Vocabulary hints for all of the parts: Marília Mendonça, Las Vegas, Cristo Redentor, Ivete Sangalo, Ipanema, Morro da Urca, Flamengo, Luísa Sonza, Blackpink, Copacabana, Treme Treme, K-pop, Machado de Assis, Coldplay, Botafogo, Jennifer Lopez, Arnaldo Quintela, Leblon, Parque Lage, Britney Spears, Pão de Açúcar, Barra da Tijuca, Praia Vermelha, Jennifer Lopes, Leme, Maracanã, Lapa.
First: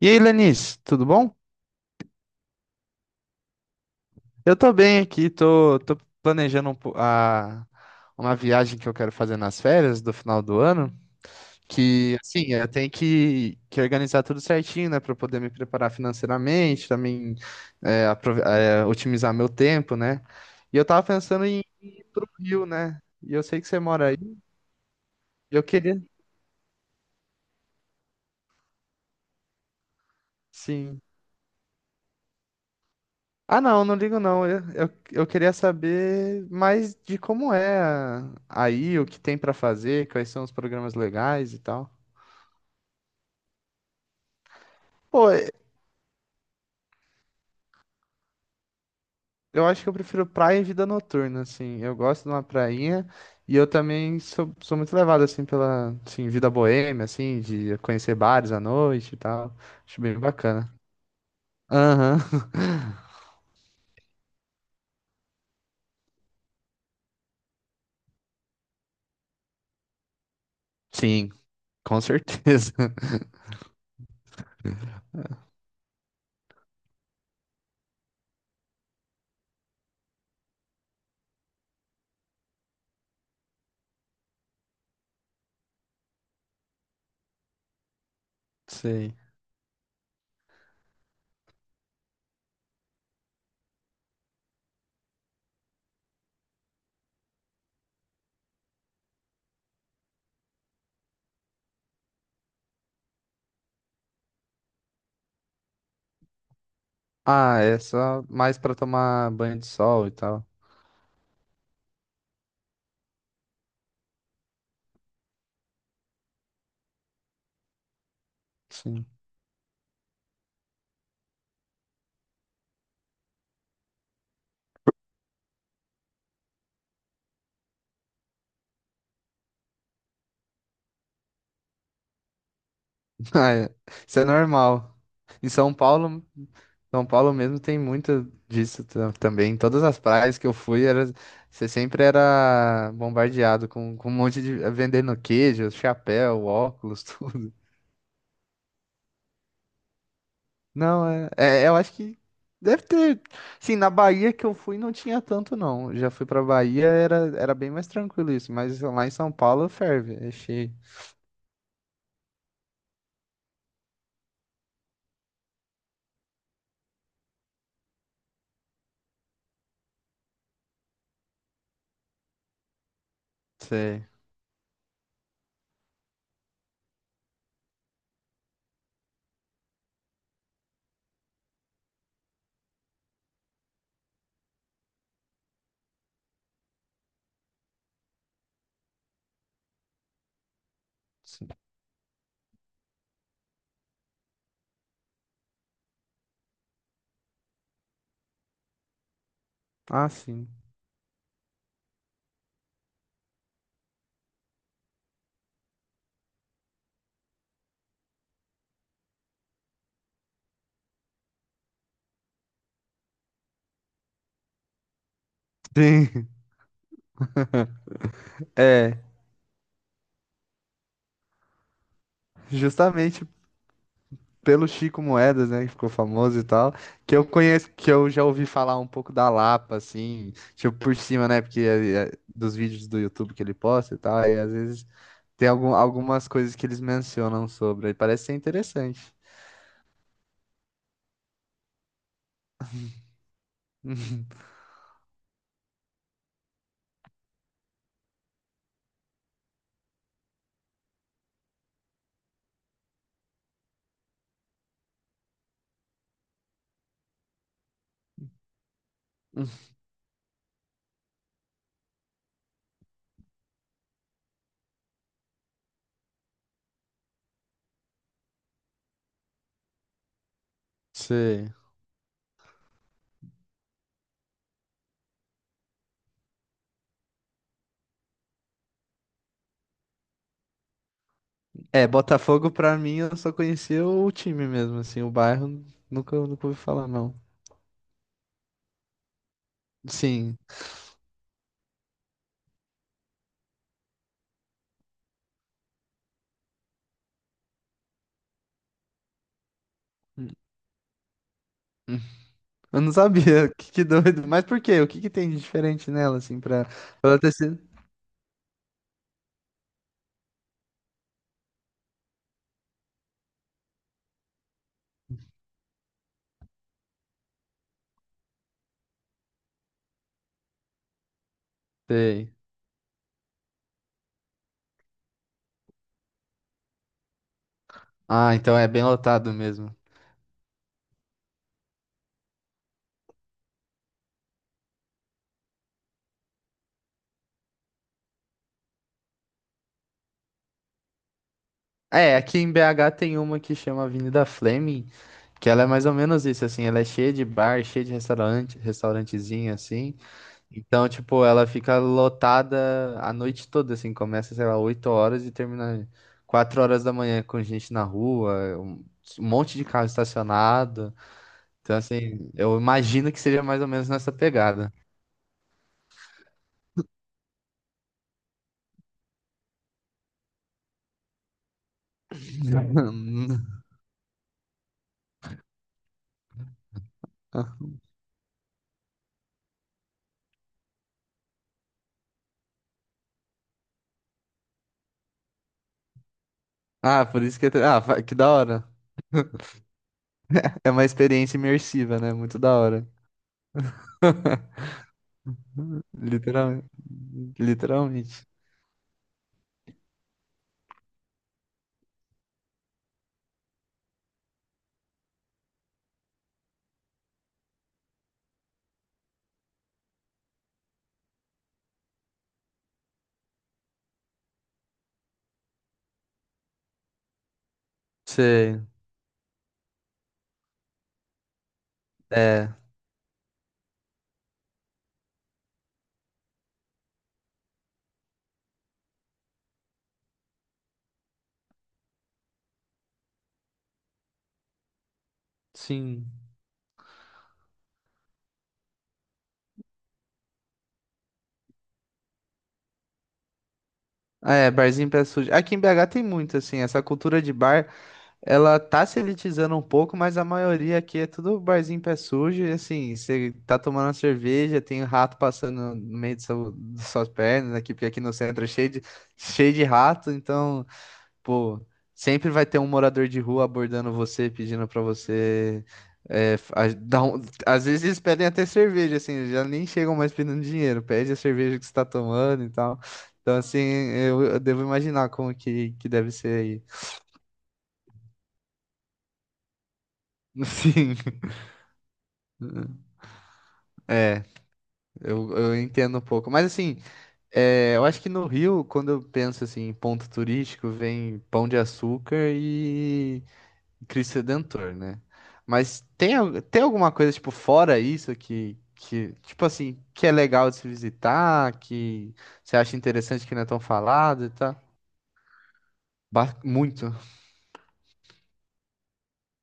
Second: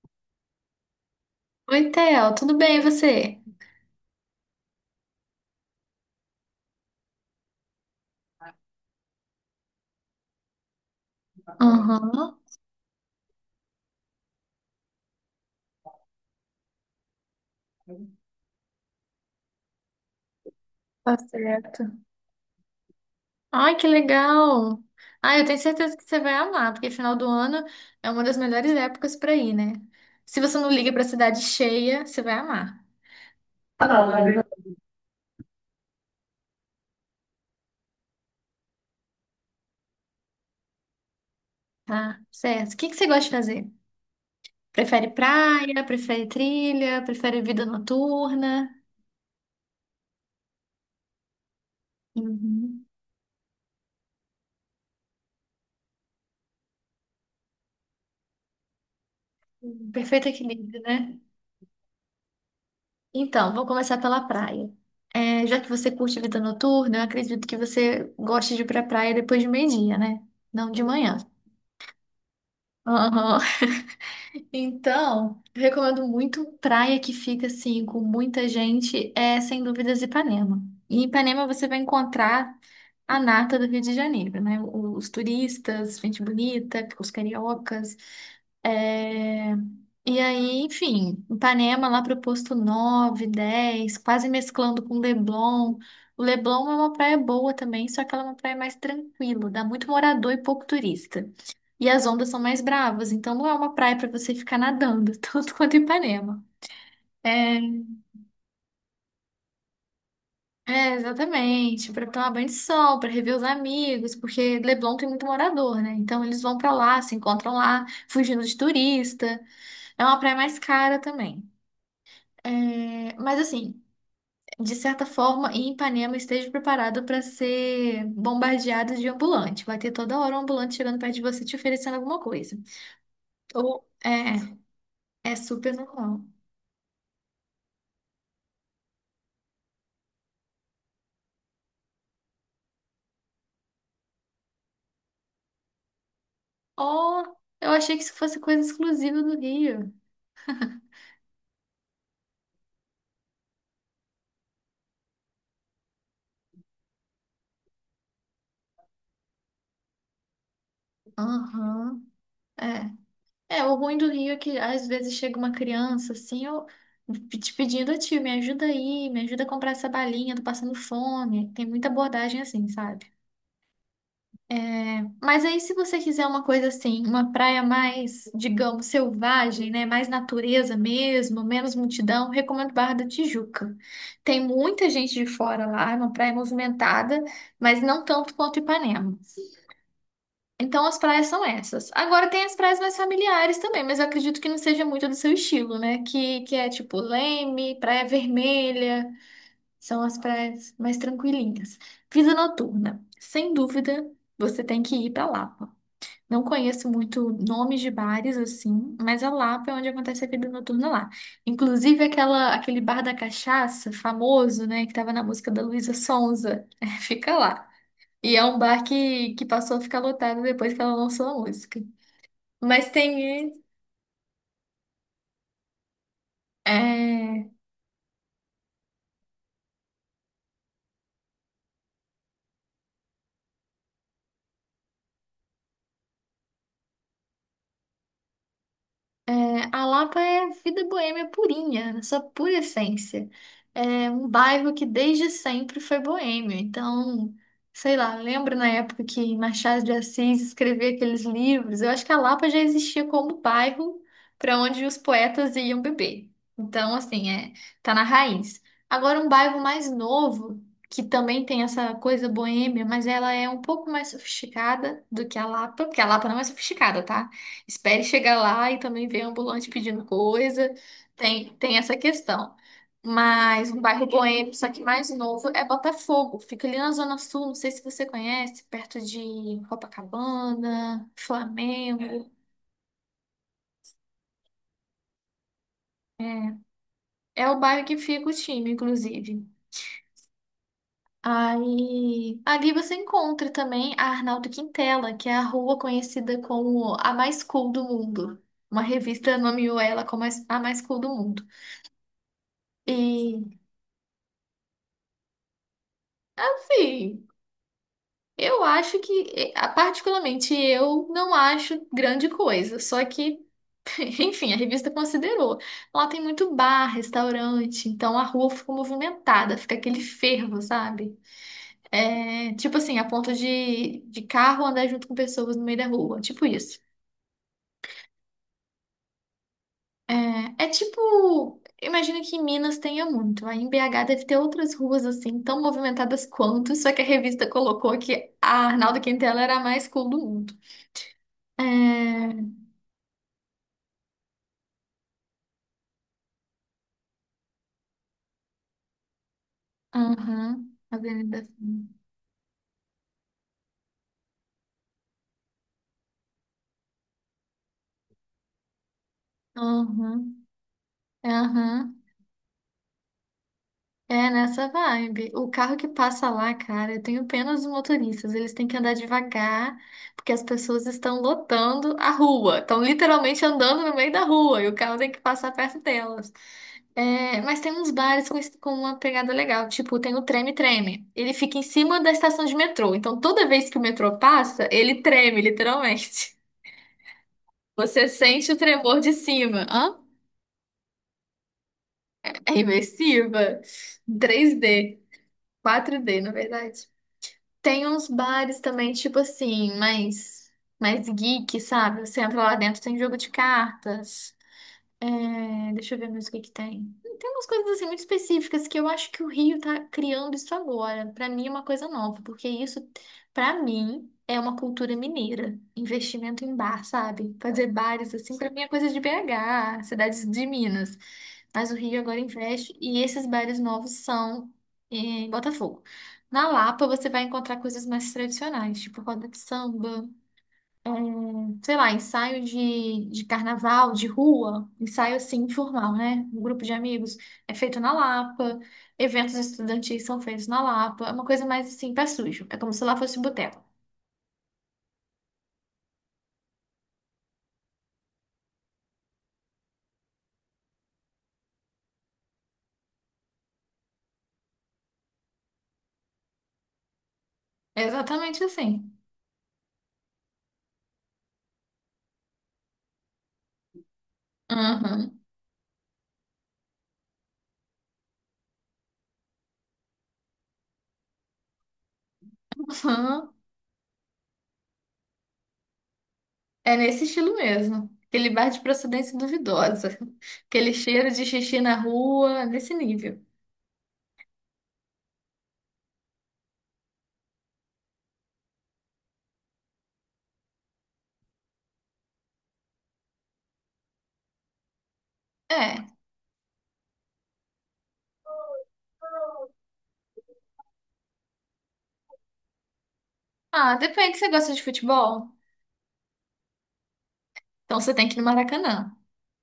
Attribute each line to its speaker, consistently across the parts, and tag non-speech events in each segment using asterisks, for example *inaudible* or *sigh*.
Speaker 1: E aí, Lenice, tudo bom?
Speaker 2: Oi, Theo, tudo bem e você?
Speaker 1: Eu tô bem aqui, tô planejando uma viagem que eu quero fazer nas férias do final do ano,
Speaker 2: Aham,
Speaker 1: que, assim, eu tenho que organizar tudo certinho, né, para poder me preparar financeiramente, também é, otimizar meu tempo, né? E eu tava
Speaker 2: tá
Speaker 1: pensando em
Speaker 2: certo.
Speaker 1: ir pro Rio, né? E eu sei que
Speaker 2: Ai,
Speaker 1: você
Speaker 2: que
Speaker 1: mora aí,
Speaker 2: legal! Ai, eu
Speaker 1: e
Speaker 2: tenho
Speaker 1: eu
Speaker 2: certeza
Speaker 1: queria,
Speaker 2: que você vai amar, porque final do ano é uma das melhores épocas pra ir, né? Se você não liga
Speaker 1: sim.
Speaker 2: pra cidade cheia, você vai amar.
Speaker 1: Ah, não, não ligo não. Eu queria saber mais de aí, o que tem pra fazer, quais são os programas legais e tal.
Speaker 2: Tá, certo. O que você gosta de fazer? Prefere
Speaker 1: Pô, e-
Speaker 2: praia, prefere trilha, prefere vida noturna?
Speaker 1: eu acho que eu prefiro praia e vida noturna, assim. Eu gosto de uma
Speaker 2: Uhum.
Speaker 1: prainha e eu também sou muito levado, assim, assim, vida boêmia, assim, de conhecer bares à noite e tal.
Speaker 2: Um
Speaker 1: Acho bem
Speaker 2: perfeito
Speaker 1: bacana.
Speaker 2: equilíbrio, né?
Speaker 1: Aham. *laughs*
Speaker 2: Então, vou começar pela praia. É, já que você curte vida noturna, eu acredito que você goste de ir pra praia depois de meio-dia, né? Não de manhã.
Speaker 1: Sim, com certeza. *laughs*
Speaker 2: Aham. *laughs* Então, eu recomendo muito praia que fica assim, com muita gente, é sem dúvidas Ipanema. Em Ipanema você vai encontrar a nata do Rio de Janeiro, né? Os turistas, gente bonita, os cariocas.
Speaker 1: Sim.
Speaker 2: é, E aí, enfim, Ipanema lá pro posto 9, 10, quase mesclando com Leblon. O Leblon é uma praia boa também, só que ela é uma praia mais tranquila, dá muito morador e pouco turista. E as ondas são mais bravas, então não é uma praia para você ficar nadando, *laughs* tanto quanto Ipanema. É,
Speaker 1: Ah, é só mais pra tomar banho de sol e tal.
Speaker 2: É, exatamente, para tomar banho de sol, para rever os amigos, porque Leblon tem muito morador, né? Então eles vão para lá, se encontram lá, fugindo de
Speaker 1: Sim.
Speaker 2: turista. É uma praia mais cara também. É, mas assim, de certa forma, em Ipanema esteja preparado para ser bombardeado de ambulante. Vai ter toda hora um ambulante chegando perto de você te oferecendo alguma coisa.
Speaker 1: Ah, é.
Speaker 2: Ou
Speaker 1: Isso é normal.
Speaker 2: é
Speaker 1: Em São
Speaker 2: super normal.
Speaker 1: Paulo, São Paulo mesmo tem muito também. Em todas as praias que eu fui, era, você sempre era bombardeado com um monte de vendendo queijo, chapéu, óculos, *laughs*
Speaker 2: Oh,
Speaker 1: tudo.
Speaker 2: eu achei que isso fosse coisa exclusiva do Rio.
Speaker 1: Não, eu acho que deve ter. Sim, na Bahia que eu fui não tinha tanto, não. Eu já fui pra Bahia, era bem mais tranquilo isso. Mas lá em São Paulo ferve, é cheio.
Speaker 2: Aham. É. É, o ruim do Rio é que às vezes chega uma criança assim, eu te pedindo, "Ô, tio, me ajuda aí, me ajuda a comprar essa balinha, tô passando fome." Tem muita abordagem assim, sabe?
Speaker 1: Sei.
Speaker 2: Mas aí, se você quiser uma coisa assim, uma praia mais, digamos, selvagem, né? Mais natureza mesmo, menos multidão, recomendo Barra da Tijuca. Tem muita gente de fora lá, é uma praia movimentada, mas não tanto quanto Ipanema. Então as praias são
Speaker 1: Sim.
Speaker 2: essas. Agora tem as praias mais familiares também, mas eu acredito que não seja muito do seu estilo, né? Que é tipo Leme, Praia Vermelha, são
Speaker 1: Ah,
Speaker 2: as
Speaker 1: sim.
Speaker 2: praias mais tranquilinhas. Vida noturna, sem dúvida, você tem que ir para Lapa. Não conheço muito nomes de bares assim, mas a Lapa é onde acontece a vida noturna lá. Inclusive aquela, aquele bar da cachaça famoso, né, que tava na música da Luísa
Speaker 1: Sim,
Speaker 2: Sonza, *laughs* fica lá. E é
Speaker 1: *laughs*
Speaker 2: um bar
Speaker 1: é.
Speaker 2: que passou a ficar lotado depois que ela lançou a música. Mas
Speaker 1: Justamente
Speaker 2: tem.
Speaker 1: pelo Chico Moedas, né, que ficou famoso e tal, que eu
Speaker 2: É.
Speaker 1: conheço, que eu já ouvi falar um pouco da Lapa, assim, tipo por cima, né, porque é dos vídeos do YouTube que ele posta e tal, e às vezes tem algumas coisas que eles mencionam sobre, aí parece ser interessante.
Speaker 2: É, a Lapa é vida boêmia purinha, na sua pura essência. É um
Speaker 1: *laughs*
Speaker 2: bairro que desde sempre foi boêmio. Então, sei lá, lembro na época que Machado de Assis escrevia aqueles livros. Eu acho que a Lapa já existia como bairro para onde os poetas iam beber. Então, assim, é, tá na raiz. Agora, um bairro mais novo, que também tem essa coisa boêmia, mas ela é um pouco mais sofisticada do que a Lapa, porque a Lapa não é sofisticada, tá? Espere chegar lá e também ver ambulante pedindo coisa.
Speaker 1: Sei.
Speaker 2: Tem essa questão. Mas um bairro boêmio, só que mais novo, é Botafogo. Fica ali na Zona Sul, não sei se você conhece, perto de Copacabana,
Speaker 1: É,
Speaker 2: Flamengo.
Speaker 1: Botafogo pra mim eu só conhecia o time mesmo, assim, o bairro nunca ouvi
Speaker 2: É,
Speaker 1: falar, não.
Speaker 2: é o bairro que fica o time, inclusive.
Speaker 1: Sim.
Speaker 2: Aí, ali você encontra também a Arnaldo Quintela, que é a rua conhecida como a mais cool do mundo. Uma revista nomeou ela como a mais cool do mundo.
Speaker 1: Eu não
Speaker 2: E,
Speaker 1: sabia, *laughs* que doido. Mas por quê? O que que tem de diferente nela, assim, pra ela
Speaker 2: assim,
Speaker 1: ter sido?
Speaker 2: eu acho que, particularmente, eu não acho grande coisa. Só que, *laughs* enfim, a revista considerou. Lá tem muito bar, restaurante, então a rua fica movimentada, fica aquele fervo, sabe?
Speaker 1: Sei.
Speaker 2: É, tipo assim, a ponto de carro andar junto com pessoas no meio da rua, tipo isso.
Speaker 1: Ah, então é bem lotado mesmo.
Speaker 2: É, é tipo, imagino que em Minas tenha muito. Aí em BH deve ter outras ruas assim, tão movimentadas quanto, só que a revista colocou que a Arnaldo Quintela era a mais cool do mundo.
Speaker 1: É, aqui em
Speaker 2: É,
Speaker 1: BH tem uma que chama Avenida Fleming, que ela é mais ou menos isso, assim, ela é cheia de bar, cheia de restaurante, restaurantezinho, assim.
Speaker 2: aham,
Speaker 1: Então, tipo,
Speaker 2: avenida.
Speaker 1: ela fica
Speaker 2: Fim.
Speaker 1: lotada a noite toda, assim, começa, sei lá, 8 horas e termina 4 horas da manhã com gente na rua, um monte de carro
Speaker 2: Aham,
Speaker 1: estacionado. Então,
Speaker 2: aham.
Speaker 1: assim, eu imagino que seja mais ou menos nessa
Speaker 2: É nessa
Speaker 1: pegada.
Speaker 2: vibe. O carro que passa lá, cara, eu tenho pena dos motoristas. Eles têm que andar devagar, porque as pessoas estão lotando a rua. Estão literalmente
Speaker 1: *laughs*
Speaker 2: andando no meio da rua e o carro tem que passar perto delas. É, mas tem uns bares com, com uma pegada legal. Tipo, tem o Treme Treme. Ele fica em cima da estação de metrô. Então, toda vez que o metrô passa, ele treme, literalmente.
Speaker 1: Ah, por isso que...
Speaker 2: *laughs*
Speaker 1: Ah,
Speaker 2: Você
Speaker 1: que da
Speaker 2: sente o
Speaker 1: hora.
Speaker 2: tremor de cima. Hã?
Speaker 1: É uma experiência imersiva, né? Muito da
Speaker 2: É
Speaker 1: hora.
Speaker 2: imersiva. 3D, 4D, na
Speaker 1: Literalmente.
Speaker 2: verdade. Tem uns
Speaker 1: Literalmente.
Speaker 2: bares também, tipo assim, mais, mais geek, sabe? Você entra lá dentro, tem jogo de cartas. É, deixa eu ver mais o que tem. Tem umas coisas assim muito específicas que eu acho que o Rio tá criando isso agora. Pra mim é uma coisa nova, porque isso, pra mim, é uma cultura mineira. Investimento em bar, sabe? Fazer bares assim, pra
Speaker 1: Você.
Speaker 2: mim é coisa de BH, cidades de Minas. Mas o Rio agora
Speaker 1: É.
Speaker 2: investe e esses bares novos são em Botafogo. Na Lapa você vai encontrar coisas mais tradicionais, tipo roda de samba, é, um, sei lá, ensaio de carnaval, de rua, ensaio assim, informal,
Speaker 1: Sim.
Speaker 2: né? Um grupo de amigos é feito na Lapa, eventos estudantis são feitos na Lapa, é uma coisa mais assim, pé sujo, é como se lá fosse boteco.
Speaker 1: Ah, é, barzinho pé sujo. Aqui em BH tem muito, assim, essa cultura de bar, ela tá se elitizando um pouco, mas a maioria aqui é tudo barzinho pé sujo, e assim, você tá tomando uma cerveja, tem um rato passando no meio das suas pernas aqui,
Speaker 2: É
Speaker 1: porque aqui no
Speaker 2: exatamente
Speaker 1: centro é
Speaker 2: assim.
Speaker 1: cheio de rato, então Pô, sempre vai ter um morador de rua abordando você, pedindo pra
Speaker 2: Uhum. *laughs*
Speaker 1: você. é, f- a- dar um- Às vezes eles pedem até cerveja, assim, já nem chegam mais pedindo dinheiro, pede a cerveja que você tá tomando e tal.
Speaker 2: Uhum.
Speaker 1: Então, assim, eu devo imaginar como que deve ser aí.
Speaker 2: É nesse estilo mesmo. Aquele bar de procedência duvidosa,
Speaker 1: *laughs*
Speaker 2: aquele
Speaker 1: Sim.
Speaker 2: cheiro de xixi na rua, nesse nível.
Speaker 1: É, eu entendo um pouco. Mas assim, é, eu acho que no Rio, quando eu penso assim, em ponto turístico, vem Pão de Açúcar e Cristo Redentor, né? Mas
Speaker 2: É.
Speaker 1: tem, tem alguma coisa, tipo, fora isso tipo assim, que é legal de se visitar, que você acha interessante que não é tão
Speaker 2: Ah, depende,
Speaker 1: falado
Speaker 2: você
Speaker 1: e
Speaker 2: gosta
Speaker 1: tal?
Speaker 2: de futebol?
Speaker 1: Muito,
Speaker 2: Então você tem que ir no Maracanã.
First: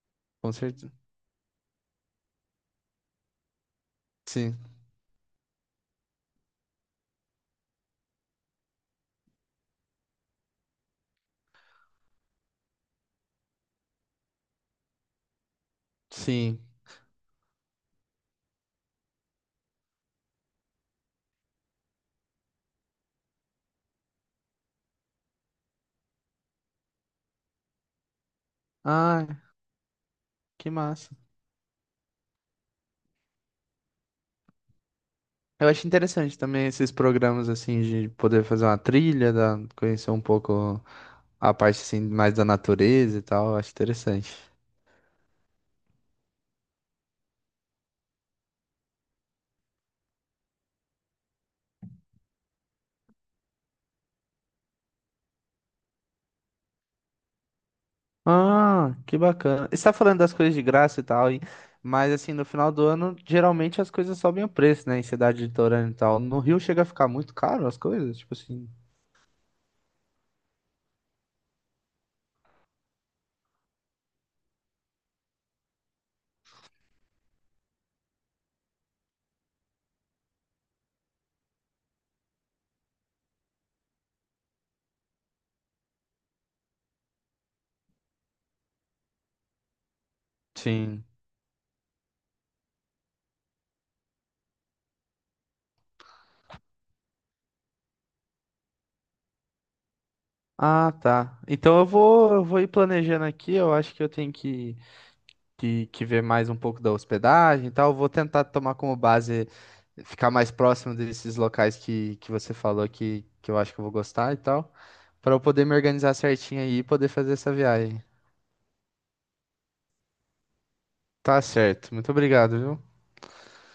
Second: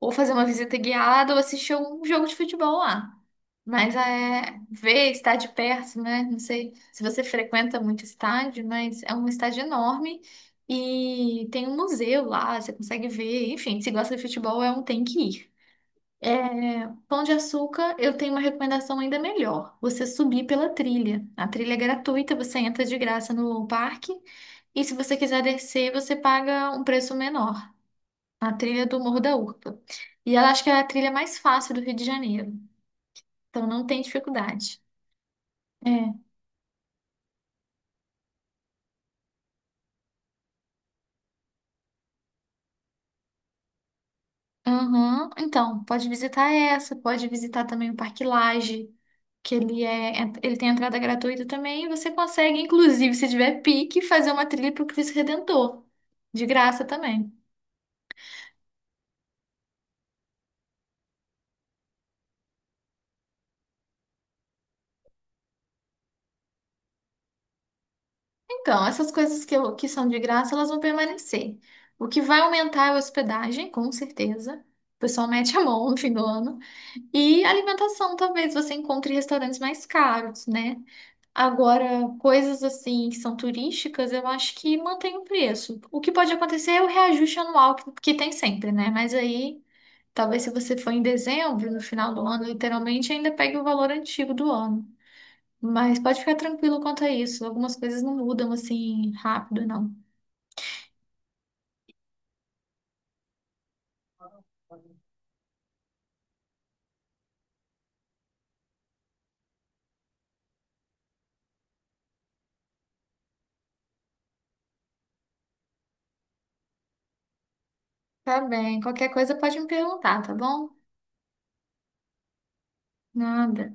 Speaker 2: Ou fazer uma
Speaker 1: com
Speaker 2: visita
Speaker 1: certeza.
Speaker 2: guiada ou assistir um jogo de futebol lá. Mas
Speaker 1: Sim,
Speaker 2: é ver, estar de perto, né? Não sei se você frequenta muito estádio, mas é um estádio enorme e tem um museu lá, você consegue ver. Enfim, se gosta de futebol, é um tem que ir.
Speaker 1: sim.
Speaker 2: É, Pão de Açúcar, eu tenho uma recomendação ainda melhor. Você subir pela trilha. A trilha é gratuita, você entra de graça no parque. E se você quiser descer, você paga um preço menor. A trilha do Morro
Speaker 1: Ah,
Speaker 2: da Urca. E ela acho que
Speaker 1: que
Speaker 2: é a trilha
Speaker 1: massa.
Speaker 2: mais fácil do Rio de Janeiro. Então não tem dificuldade.
Speaker 1: Eu acho
Speaker 2: É.
Speaker 1: interessante também esses programas, assim, de poder fazer uma trilha, conhecer um pouco a parte, assim, mais da natureza e tal. Eu acho interessante.
Speaker 2: Aham. Então, pode visitar essa, pode visitar também o Parque Lage, que ele ele tem entrada gratuita também, e você consegue, inclusive, se tiver pique, fazer uma trilha para o Cristo Redentor. De graça também.
Speaker 1: Ah, que bacana. Você tá falando das coisas de graça e tal, mas assim, no final do ano, geralmente as coisas sobem o preço, né, em cidade litorânea e tal. No Rio chega a ficar muito caro as coisas, tipo assim.
Speaker 2: Então, essas coisas que, que são de graça, elas vão permanecer. O que vai aumentar é a hospedagem, com certeza. O pessoal mete a mão no fim do ano. E alimentação, talvez você encontre restaurantes mais caros, né? Agora, coisas assim que são turísticas, eu acho que mantém o preço. O que pode acontecer é o reajuste anual que tem sempre, né? Mas aí, talvez se você for em
Speaker 1: Sim.
Speaker 2: dezembro, no final do ano, literalmente, ainda pegue o valor antigo do ano. Mas pode ficar tranquilo quanto a isso. Algumas coisas não mudam assim rápido, não.
Speaker 1: Ah, tá. Então eu vou ir planejando aqui. Eu acho que eu tenho que ver mais um pouco da hospedagem e tal. Eu vou tentar tomar como base ficar mais próximo desses locais que você falou que eu acho que eu vou gostar e tal, para eu poder me organizar certinho aí e poder fazer essa viagem.
Speaker 2: Tá bem. Qualquer coisa pode me perguntar, tá bom?
Speaker 1: Tá certo. Muito obrigado, viu?
Speaker 2: Nada.